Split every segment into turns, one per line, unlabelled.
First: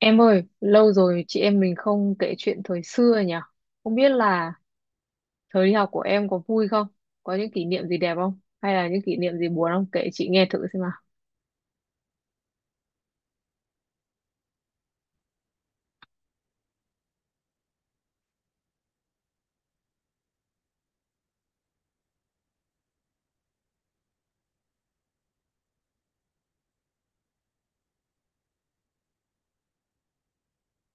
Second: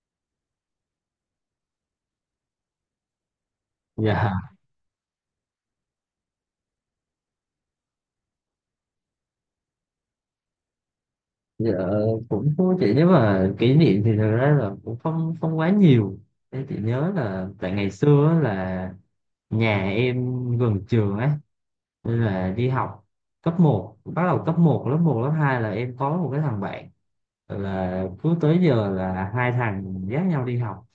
Em ơi, lâu rồi chị em mình không kể chuyện thời xưa nhỉ? Không biết
dạ
là thời đi học của em có vui không? Có những kỷ niệm gì đẹp không? Hay là những kỷ niệm gì buồn không? Kể chị nghe thử xem nào.
dạ cũng thú chị. Nếu mà kỷ niệm thì thật ra là cũng không không quá nhiều. Em chỉ nhớ là tại ngày xưa á, là nhà em gần trường ấy, nên là đi học cấp một, bắt đầu cấp một lớp 2 là em có một cái thằng bạn, là cứ tới giờ là hai thằng dắt nhau đi học,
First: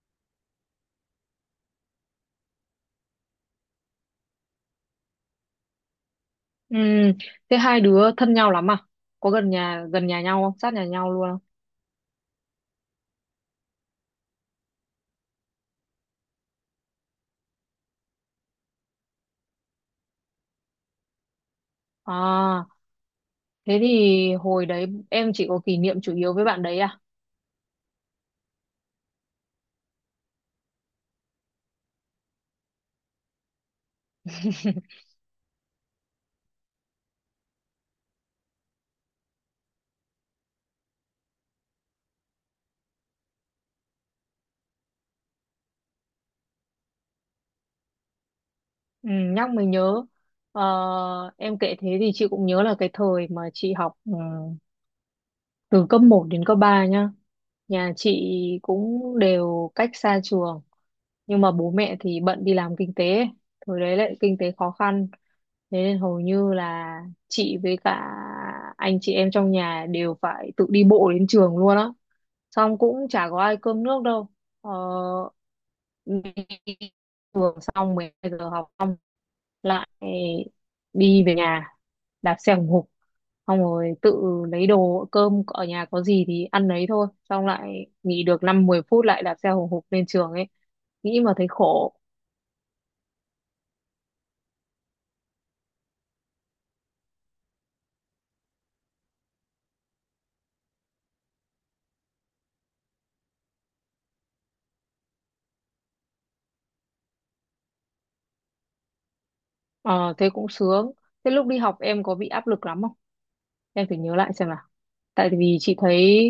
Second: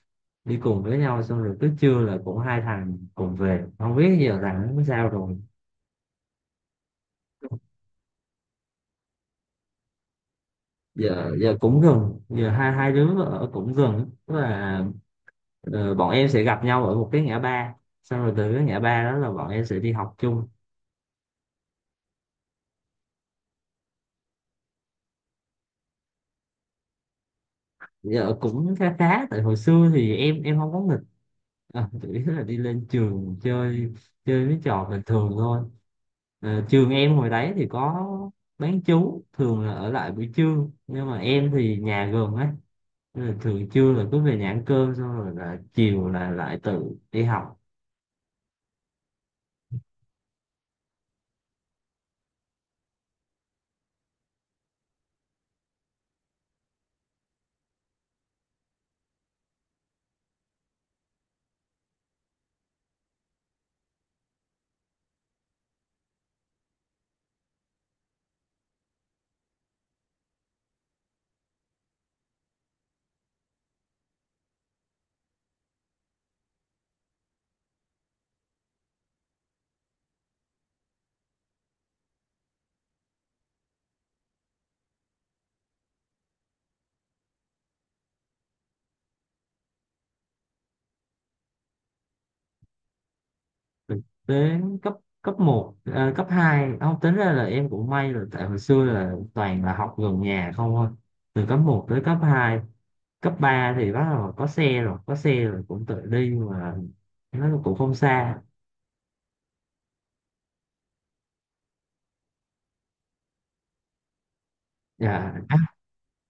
đi cùng với nhau, xong rồi cứ trưa là cũng hai thằng cùng về. Không biết giờ thằng nó sao rồi.
Ừm, thế hai đứa thân nhau lắm à? Có gần nhà nhau không? Sát nhà nhau luôn
giờ
không?
giờ cũng gần, giờ hai hai đứa ở cũng gần, tức là ờ, bọn em sẽ gặp nhau ở một cái ngã ba, xong rồi từ cái ngã ba đó là bọn em sẽ đi học chung.
À, thế thì hồi đấy em chỉ có kỷ niệm chủ yếu với bạn đấy à?
Giờ cũng khá khá, tại hồi xưa thì em không có nghịch, à, chủ yếu là đi lên trường chơi, chơi mấy trò bình thường thôi. Ờ, trường em hồi đấy thì có bán trú, thường là ở lại buổi trưa, nhưng mà em thì nhà gần ấy, nên là thường trưa là cứ về nhà ăn cơm, xong rồi là chiều là lại tự đi học.
Ừ, nhắc mới nhớ. Ờ, em kể thế thì chị cũng nhớ là cái thời mà chị học từ cấp một đến cấp 3 nhá, nhà chị cũng đều cách xa trường nhưng mà bố mẹ thì bận đi làm kinh tế ấy. Thời đấy lại kinh tế khó khăn, thế nên hầu như là chị với cả anh chị em trong nhà đều phải tự đi bộ đến trường luôn á, xong cũng chả có ai cơm nước đâu. ờ, Đi trường xong 12 giờ học xong lại đi về nhà, đạp xe hùng hục, xong rồi tự lấy đồ cơm ở nhà có gì thì ăn đấy thôi, xong lại nghỉ được năm mười phút lại đạp xe hùng hục lên trường ấy, nghĩ mà thấy khổ.
Thực tế cấp cấp một, à, cấp 2 không tính, ra là em cũng may là tại hồi xưa là toàn là học gần nhà không thôi, từ cấp một tới cấp hai. Cấp 3 thì bắt đầu có xe rồi, có xe rồi cũng tự đi mà, nó cũng không xa.
Ờ thế cũng sướng. Thế lúc đi học em có bị áp lực lắm không, em phải nhớ lại xem nào. Tại
Dạ,
vì chị thấy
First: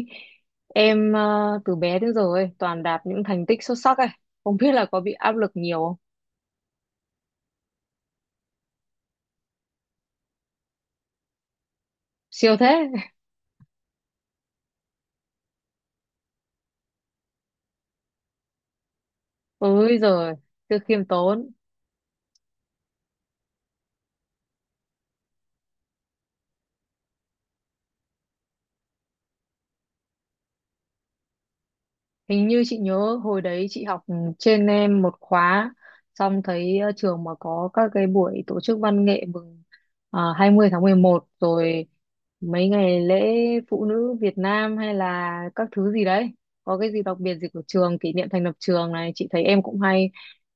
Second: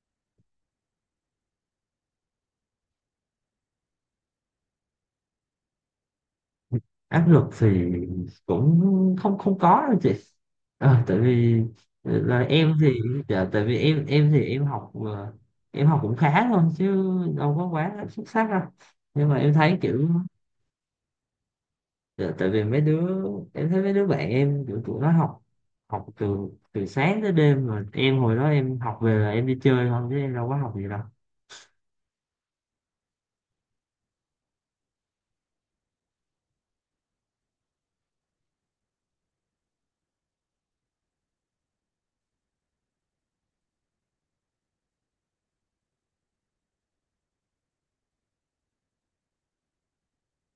em từ bé đến giờ ấy toàn đạt những thành tích xuất sắc ấy, không biết là có bị áp lực nhiều không.
áp lực thì cũng không không có đâu chị. Ờ, tại vì là
Siêu
em thì
thế.
dạ, tại vì em thì em học em học cũng khá thôi chứ, đâu có quá xuất sắc đâu, nhưng mà em thấy
Ôi
kiểu
giời, cứ khiêm tốn.
dạ, tại vì mấy đứa, em thấy mấy đứa bạn em kiểu tụi nó học, học từ từ sáng tới đêm, mà em hồi đó em học về là em đi chơi không chứ em đâu có học gì đâu.
Hình như chị nhớ hồi đấy chị học trên em một khóa, xong thấy trường mà có các cái buổi tổ chức văn nghệ mừng 20 tháng 11 rồi mấy ngày lễ phụ nữ Việt Nam hay là các thứ gì đấy. Có cái gì đặc biệt gì của trường, kỷ niệm thành lập trường này, chị thấy em cũng hay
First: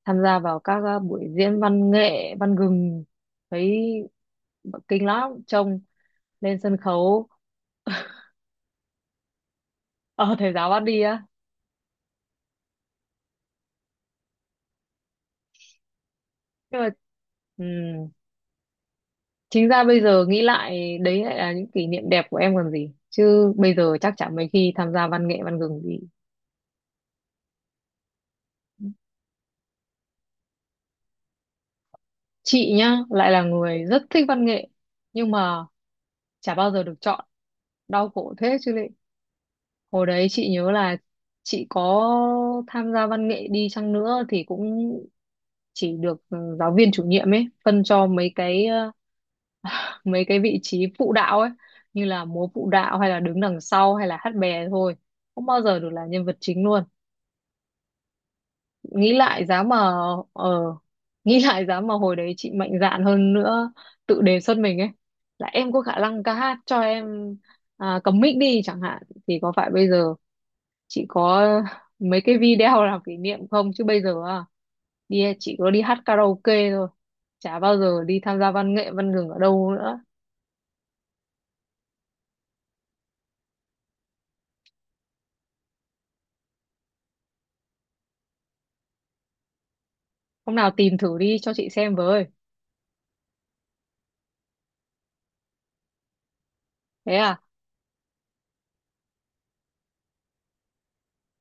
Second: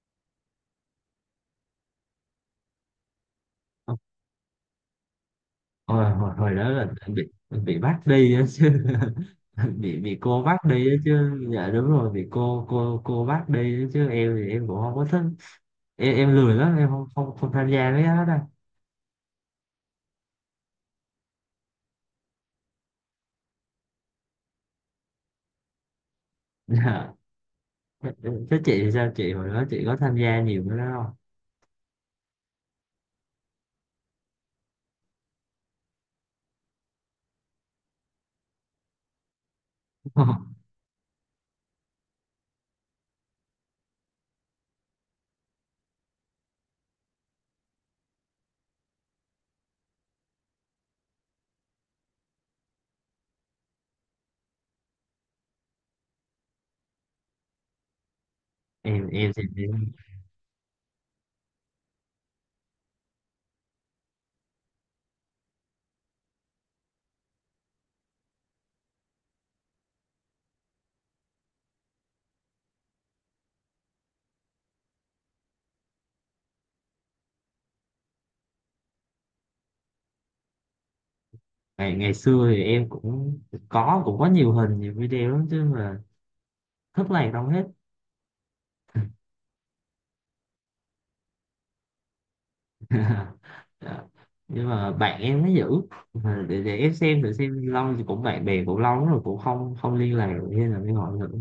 tham gia vào các buổi diễn văn nghệ, văn gừng. Thấy
Ờ,
kinh lắm trông
hồi
lên
đó
sân
là em bị
khấu,
em bị bắt đi á chứ, bị
ở
cô
thầy
bắt
giáo bắt
đi á
đi á.
chứ, dạ đúng rồi, bị cô bắt đi á chứ. Em thì em cũng không có thích, em lười lắm,
Nhưng
em
mà
không không, không
ừ,
tham gia mấy cái đó đâu.
chính ra bây giờ nghĩ lại đấy lại là những kỷ niệm đẹp của em còn gì, chứ bây giờ chắc chắn mấy khi tham gia văn nghệ văn gừng thì.
Dạ, thế chị thì sao, chị hồi đó chị có tham gia nhiều cái đó
Chị nhá lại là người rất thích văn nghệ nhưng mà chả bao giờ được chọn, đau khổ thế chứ lị. Hồi
không?
đấy chị nhớ là chị có tham gia văn nghệ đi chăng nữa thì cũng chỉ được giáo viên chủ nhiệm ấy phân cho mấy cái vị trí phụ đạo ấy, như là múa phụ đạo hay là đứng đằng sau hay là hát bè thôi, không bao giờ được là nhân vật chính luôn.
em
Nghĩ
em thì
lại giá mà
em
ờ nghĩ lại giá mà hồi đấy chị mạnh dạn hơn nữa, tự đề xuất mình ấy là em có khả năng ca hát cho em, à, cầm mic đi chẳng hạn thì có phải bây giờ chị có mấy cái video làm kỷ niệm không, chứ bây giờ à, đi chị có đi hát karaoke thôi, chả bao giờ đi tham gia văn nghệ văn gừng ở đâu nữa.
ngày ngày xưa thì em cũng có, cũng có nhiều hình, nhiều video lắm chứ mà thất lạc đâu hết.
Hôm nào tìm thử đi cho chị xem với.
Dạ, nhưng mà bạn em nó giữ. Mà để em
Thế
xem thử
à,
xem, lâu thì cũng bạn bè cũng lâu lắm rồi, cũng không không liên lạc được, hay là mới hỏi thử.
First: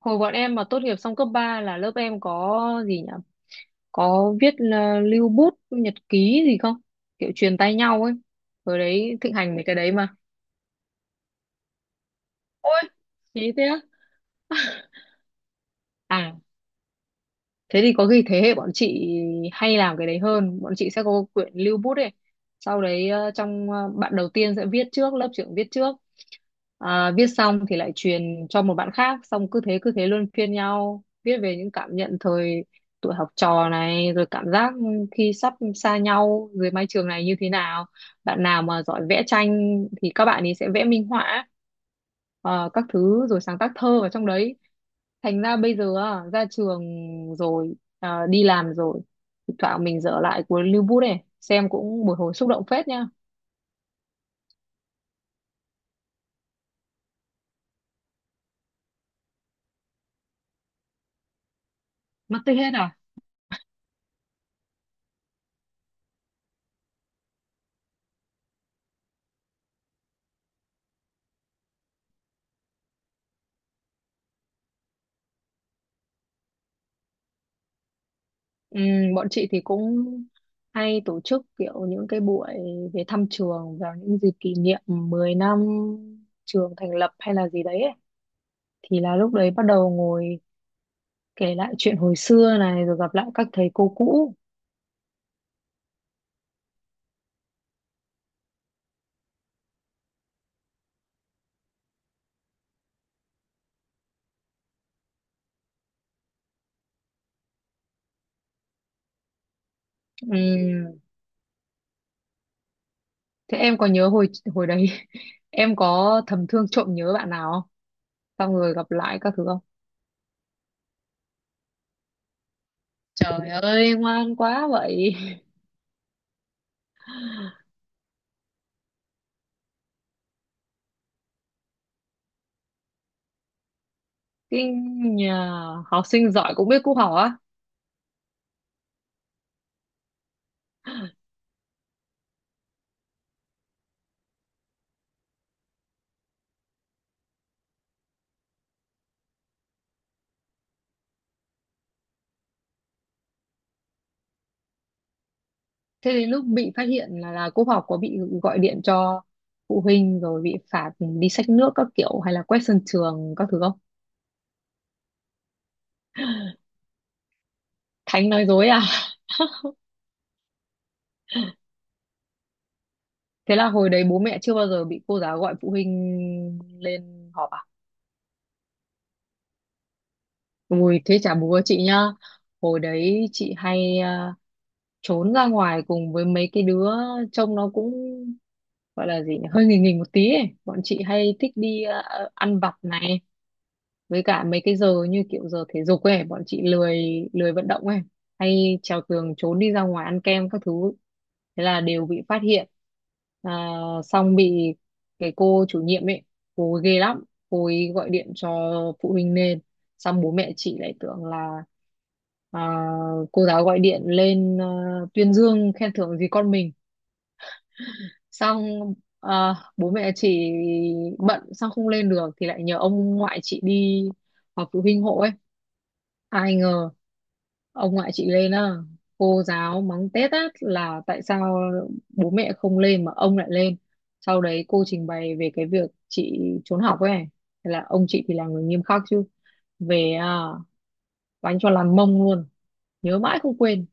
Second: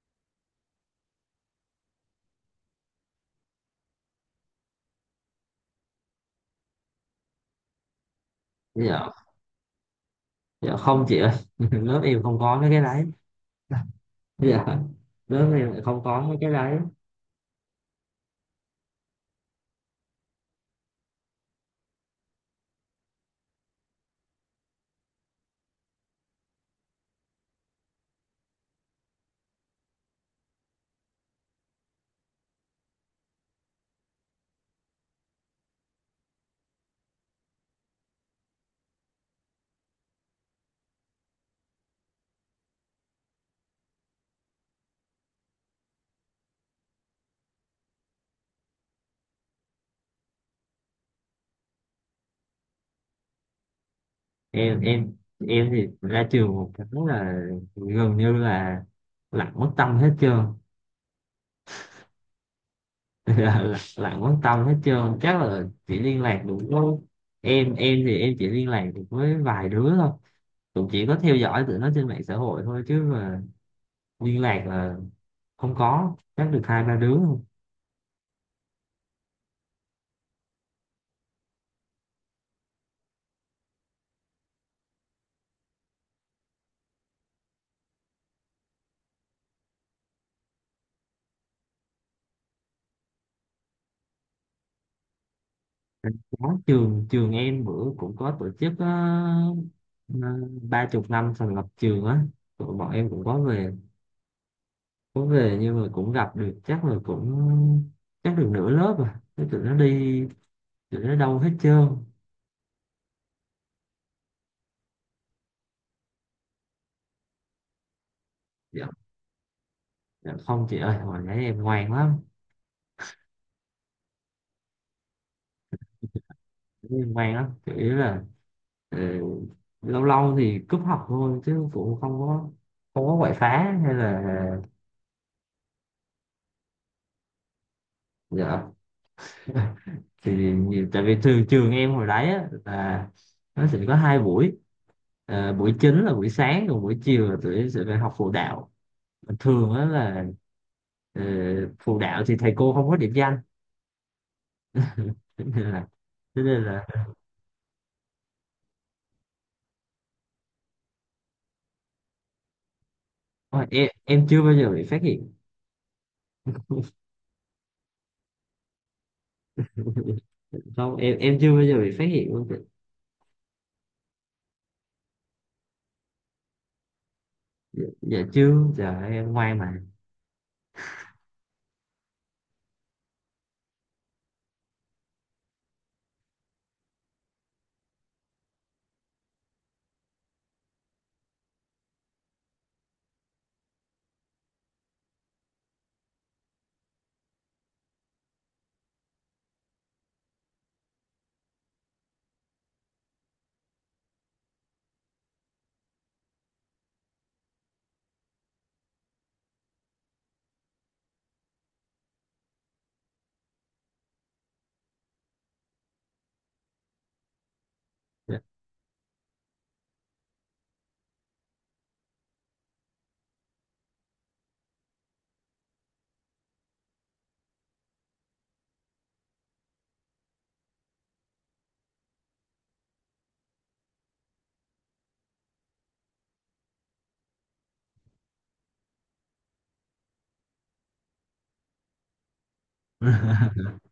hồi bọn em mà tốt nghiệp xong cấp 3 là lớp em có gì nhỉ, có viết là lưu bút nhật ký gì không, kiểu truyền tay nhau ấy, hồi
Dạ,
đấy thịnh hành mấy cái đấy mà.
dạ, không chị ơi, lớp em không có mấy cái
Ôi
đấy.
chí thế á?
Dạ, lớp em lại không có
À
mấy cái đấy.
thế thì có khi thế hệ bọn chị hay làm cái đấy hơn, bọn chị sẽ có quyển lưu bút ấy, sau đấy trong bạn đầu tiên sẽ viết trước, lớp trưởng viết trước, à, viết xong thì lại truyền cho một bạn khác, xong cứ thế luân phiên nhau viết về những cảm nhận thời tuổi học trò này rồi cảm giác khi sắp xa nhau dưới mái trường này như thế nào. Bạn nào mà giỏi vẽ tranh thì các bạn ấy sẽ vẽ minh họa các thứ rồi sáng tác thơ vào trong đấy. Thành ra bây giờ á, ra trường rồi à, đi làm rồi, thỉnh thoảng mình dở lại cuốn Lưu Bút này xem cũng một hồi xúc động phết nha.
Em em em thì ra trường một cái là gần như là lặng mất tâm hết trơn.
Mất tích hết à?
Lặng quan tâm hết trơn, chắc là chỉ liên lạc được với, em thì em chỉ liên lạc được với vài đứa thôi, cũng chỉ có theo dõi tụi nó trên mạng xã hội thôi chứ mà, liên lạc là không có chắc được hai ba đứa thôi.
Bọn chị thì cũng hay tổ chức kiểu những cái buổi về thăm trường vào những dịp kỷ niệm 10 năm trường thành lập hay là gì đấy ấy. Thì là lúc đấy bắt đầu ngồi kể lại chuyện hồi xưa này rồi gặp lại các thầy cô cũ.
Có, trường trường em bữa cũng có tổ chức ờ, 30 năm thành lập trường á, tụi bọn em cũng có về, có về nhưng mà cũng gặp được chắc là cũng chắc được nửa lớp rồi. Thế tụi nó đi,
Ừm,
tụi nó đâu hết trơn.
Thế em có nhớ hồi hồi đấy em có thầm thương trộm nhớ bạn nào xong rồi
Dạ,
gặp lại các thứ không.
dạ không chị ơi, hồi nãy em ngoan lắm.
Trời ơi ngoan quá vậy.
Em ngoan lắm, chủ yếu là ờ, lâu lâu thì cúp học thôi, chứ cũng không có, không có quậy phá hay là
Kinh nhà, học sinh giỏi cũng biết cúp học á.
dạ. Thì nhiều- tại vì trường trường em hồi đấy á, là nó sẽ có hai buổi. Ờ, buổi chính là buổi sáng, còn buổi chiều là tụi em sẽ phải học phụ đạo. Mà thường á là ờ, phụ đạo thì thầy cô không có điểm danh. Cho nên là
Thế đến
cho
lúc
nên
bị phát
là
hiện là cúp học có bị gọi điện cho phụ huynh rồi bị phạt đi xách nước các kiểu hay là quét sân trường các thứ
ôi,
không.
em chưa bao giờ bị phát hiện.
Thánh nói dối à.
Không, em chưa bao giờ bị phát hiện luôn.
Thế là hồi đấy bố mẹ chưa bao giờ bị cô giáo gọi phụ huynh lên họp à.
Dạ, dạ chứ, giờ em ngoan mà.
Ui thế chả bố chị nhá, hồi đấy chị hay trốn ra ngoài cùng với mấy cái đứa trông nó cũng gọi là gì nhỉ, hơi nghỉ nghỉ một tí ấy. Bọn chị hay thích đi ăn vặt này, với cả mấy cái giờ như kiểu giờ thể dục ấy bọn chị lười lười vận động ấy, hay trèo tường trốn đi ra ngoài ăn kem các thứ, thế là đều bị phát hiện, à, xong bị cái cô chủ nhiệm ấy, cô ấy ghê lắm, cô ấy gọi điện cho phụ huynh lên, xong bố mẹ chị lại tưởng là à, cô giáo gọi điện lên tuyên dương khen thưởng gì con mình,
Dạ.
xong bố mẹ chị bận xong không lên được thì lại nhờ ông ngoại chị đi họp phụ huynh hộ ấy. Ai ngờ ông ngoại chị lên á, cô giáo mắng tét á là tại sao bố mẹ không lên mà ông lại lên, sau đấy cô trình bày về cái việc chị trốn học ấy. Thế là ông chị thì là người nghiêm khắc chứ, về đánh cho làm mông luôn, nhớ mãi không quên.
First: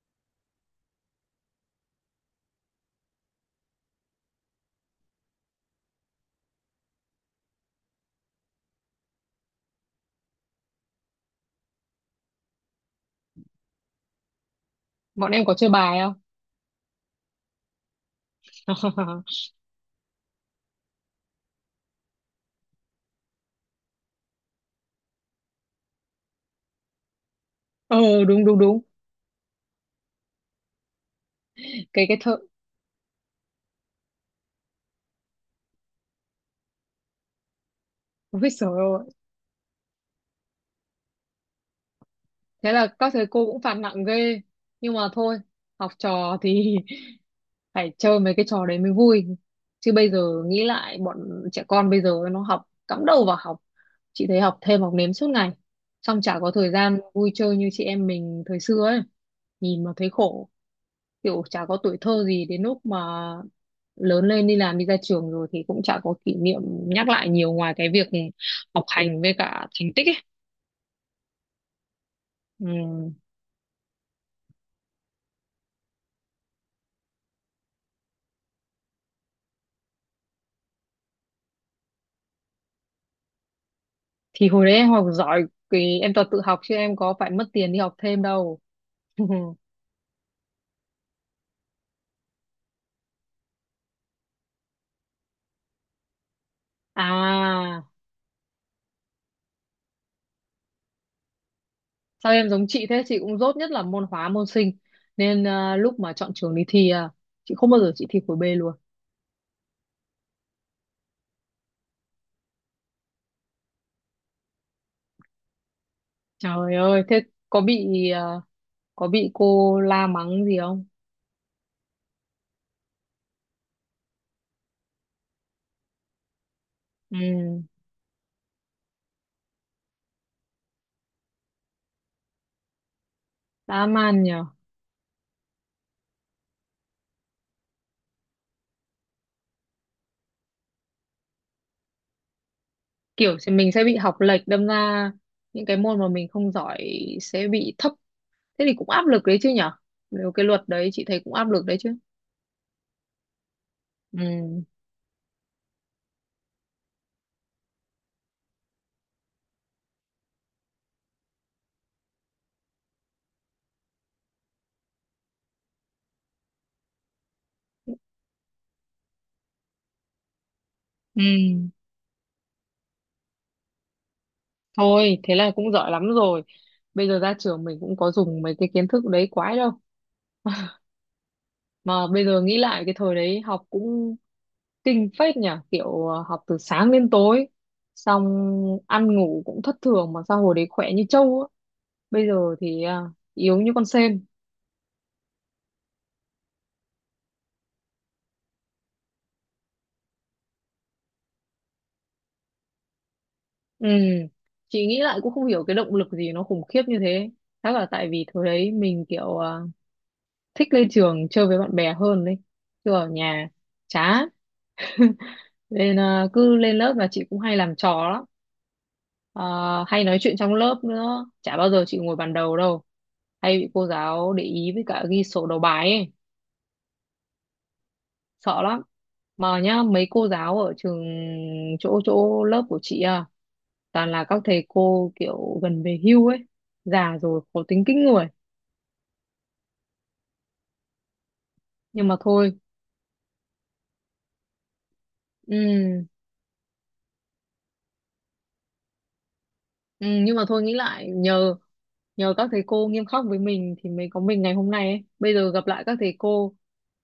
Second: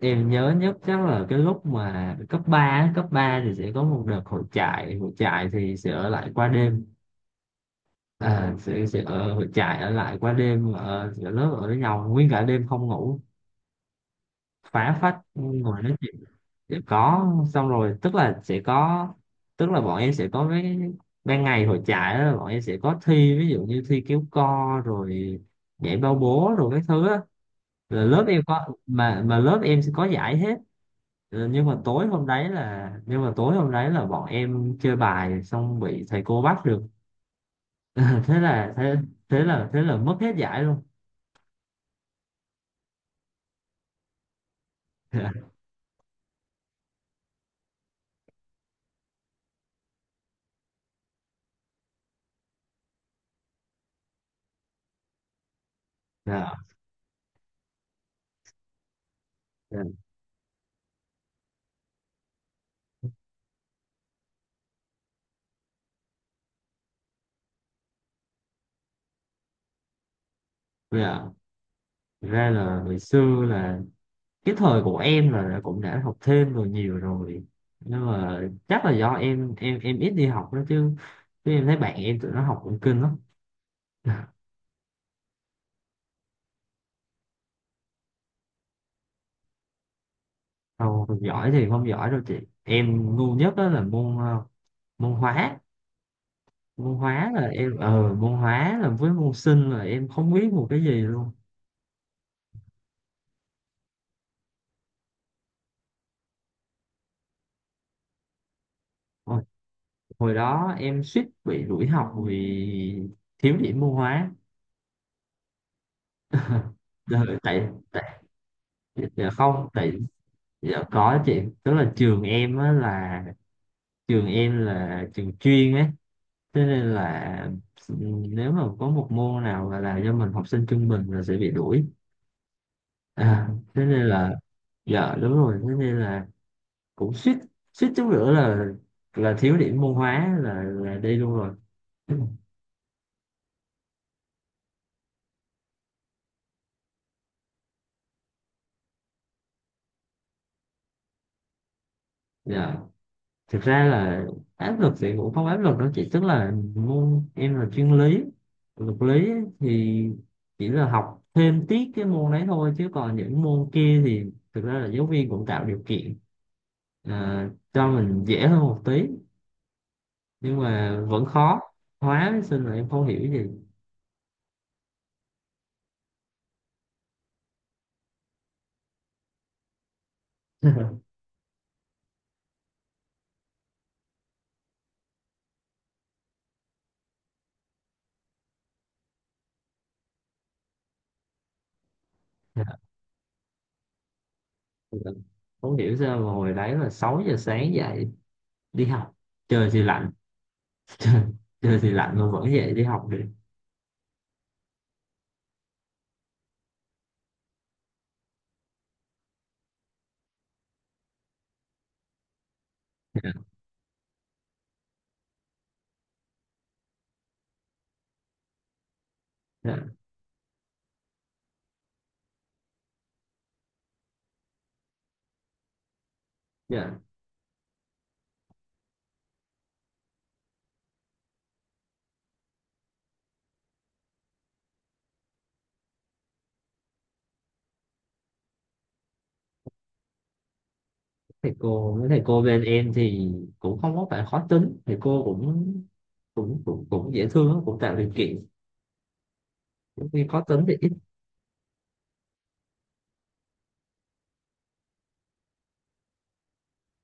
Em nhớ nhất chắc là cái lúc mà cấp 3 á, cấp 3 thì sẽ có một đợt hội trại, hội trại thì sẽ ở lại qua đêm, à, sẽ ở hội trại, ở lại qua đêm ở lớp ở với nhau nguyên cả đêm không ngủ, phá phách
Bọn em có chơi
ngồi nói
bài
chuyện.
không?
Sẽ có, xong rồi tức là sẽ có, tức là bọn em sẽ có cái ban ngày hội trại đó, bọn em sẽ có thi, ví dụ như thi kéo co rồi nhảy bao bố rồi cái thứ á. Là lớp
Ờ
em
đúng đúng
có,
đúng.
mà lớp em sẽ có giải hết. Ờ, nhưng mà
cái
tối
cái
hôm
thợ,
đấy là, nhưng mà tối hôm đấy là bọn em chơi bài xong bị thầy cô bắt được. thế
ôi trời
là thế
ơi,
thế là mất hết giải luôn.
thế là các thầy cô cũng phạt nặng ghê, nhưng mà thôi học trò thì phải chơi mấy cái trò đấy mới vui. Chứ bây giờ nghĩ lại bọn trẻ con bây giờ nó học cắm đầu vào học, chị thấy học thêm học nếm suốt ngày, xong chả
Dạ,
có thời gian vui chơi như chị em mình thời xưa ấy, nhìn
dạ,
mà thấy khổ, kiểu chả có tuổi thơ gì. Đến lúc mà lớn lên đi làm đi ra trường rồi thì cũng chả có kỷ niệm nhắc lại nhiều ngoài cái việc học hành với cả thành tích ấy.
dạ. Ra
Ừ.
là hồi xưa là cái thời của em là đã- cũng đã học thêm rồi, nhiều rồi, nhưng mà chắc là do em ít đi học đó chứ, chứ em thấy bạn em tụi nó học cũng kinh lắm.
Thì hồi đấy em học giỏi thì em toàn tự học chứ em có phải mất tiền đi học thêm đâu.
không không giỏi thì không giỏi đâu chị. Em ngu nhất đó là môn ờ, môn hóa, môn hóa là em
À
ờ môn hóa là với môn sinh là em không biết một cái gì luôn.
sao em giống chị thế, chị cũng dốt nhất là môn hóa môn sinh, nên lúc mà chọn trường đi thi chị không bao giờ chị thi khối B luôn.
Hồi, hồi đó em suýt bị đuổi học vì thiếu điểm môn hóa.
Trời ơi thế
Giờ-
có
tại
bị
tại
à, có
giờ
bị
không,
cô
tại
la mắng gì
giờ
không.
có chuyện, tức là trường em á là trường em là trường chuyên ấy, cho nên là
Ừ
nếu mà có một môn nào mà là do mình học sinh trung bình là sẽ bị đuổi. À, thế
dã
nên
man
là
nhờ.
dạ đúng rồi, thế nên là cũng suýt, suýt chút nữa là thiếu điểm môn hóa là đi luôn rồi.
Kiểu thì mình sẽ bị học lệch, đâm ra những cái môn mà mình không giỏi sẽ bị thấp, thế thì cũng áp lực đấy chứ nhở, nếu cái luật đấy chị thấy cũng áp lực đấy chứ.
Dạ, thực ra là
Ừ.
áp lực thì cũng không áp lực đâu chị, tức là môn em là chuyên lý, luật lý ấy, thì chỉ là học thêm tiết cái môn đấy thôi, chứ còn những môn kia thì thực ra là giáo viên cũng tạo điều kiện, à, cho mình dễ hơn một tí, nhưng mà vẫn khó.
Ừ.
Hóa với sinh là em không hiểu gì.
Thôi, thế là cũng giỏi lắm rồi. Bây giờ ra trường mình cũng có dùng mấy cái kiến thức đấy quái đâu. Mà bây giờ nghĩ lại cái thời đấy học cũng kinh phết nhỉ, kiểu học từ sáng đến tối, xong ăn ngủ cũng thất thường mà sao hồi đấy khỏe như trâu á. Bây giờ thì yếu như con sên.
Dạ, không hiểu sao mà hồi đấy là 6 giờ sáng dậy đi học, trời thì lạnh, Trời, chơi thì lạnh mà vẫn dậy đi học được.
Ừ, chị nghĩ lại cũng không hiểu cái động lực gì nó khủng khiếp như thế. Chắc là tại vì thời đấy mình kiểu thích lên trường chơi với bạn bè hơn đấy. Chứ ở
Dạ,
nhà chán, nên cứ lên lớp là chị cũng hay làm trò lắm.
dạ,
Ờ, Hay nói chuyện trong lớp nữa, chả bao giờ chị ngồi bàn đầu đâu, hay bị cô giáo để ý với cả ghi sổ đầu bài ấy,
dạ.
sợ lắm. Mà nhá mấy cô giáo ở trường chỗ chỗ lớp của chị à, toàn là các thầy cô kiểu gần về hưu ấy, già rồi khó tính kinh người,
Thầy cô, mấy
nhưng mà
thầy cô
thôi.
bên em thì cũng không có phải khó tính, thầy cô cũng
Ừ.
cũng dễ thương, cũng tạo điều kiện,
Ừ,
những khi
nhưng
khó
mà thôi
tính thì
nghĩ
ít.
lại nhờ nhờ các thầy cô nghiêm khắc với mình thì mới có mình ngày hôm nay ấy. Bây giờ gặp lại các thầy cô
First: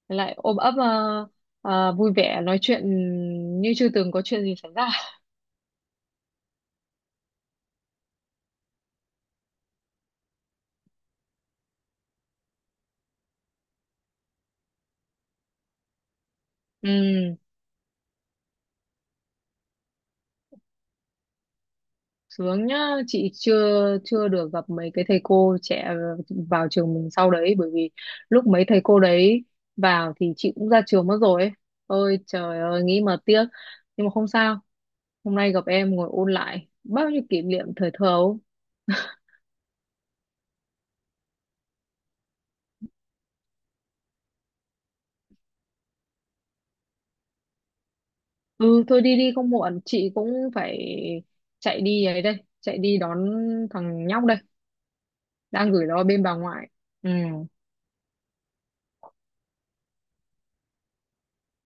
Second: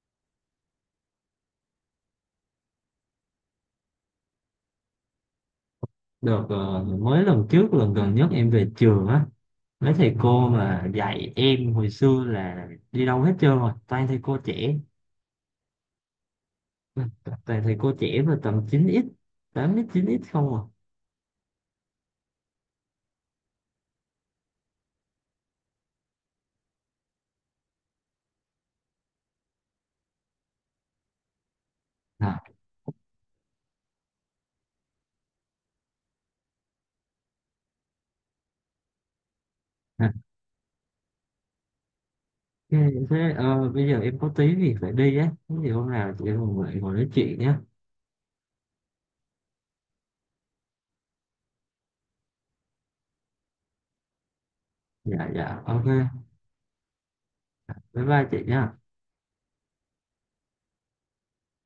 lại ôm ấp, vui vẻ nói chuyện như chưa từng có chuyện gì xảy ra.
Được ờ, mới lần trước, lần gần nhất em về trường á, mấy thầy cô mà dạy em hồi xưa là đi đâu hết trơn rồi, toàn thầy cô trẻ,
Ừ,
toàn thầy cô trẻ mà tầm 9x, 8x 9x không
sướng nhá, chị chưa chưa được gặp mấy cái thầy cô trẻ vào trường mình sau đấy, bởi vì lúc mấy thầy cô đấy vào thì chị cũng ra trường mất rồi ấy. Ôi
à.
trời ơi, nghĩ mà tiếc. Nhưng mà không sao, hôm nay gặp em ngồi ôn lại bao nhiêu kỷ niệm thời thơ ấu.
Dạ. Ok, thế ờ, bây giờ em có tí thì phải đi á. Thế thì hôm nào chị em mình lại ngồi nói chuyện nhé.
Ừ thôi đi đi không muộn. Chị cũng phải chạy đi ấy đây, chạy đi đón thằng nhóc đây,
Dạ, dạ,
đang
ok.
gửi nó ở bên bà ngoại. Ừ
Bye bye chị nhá.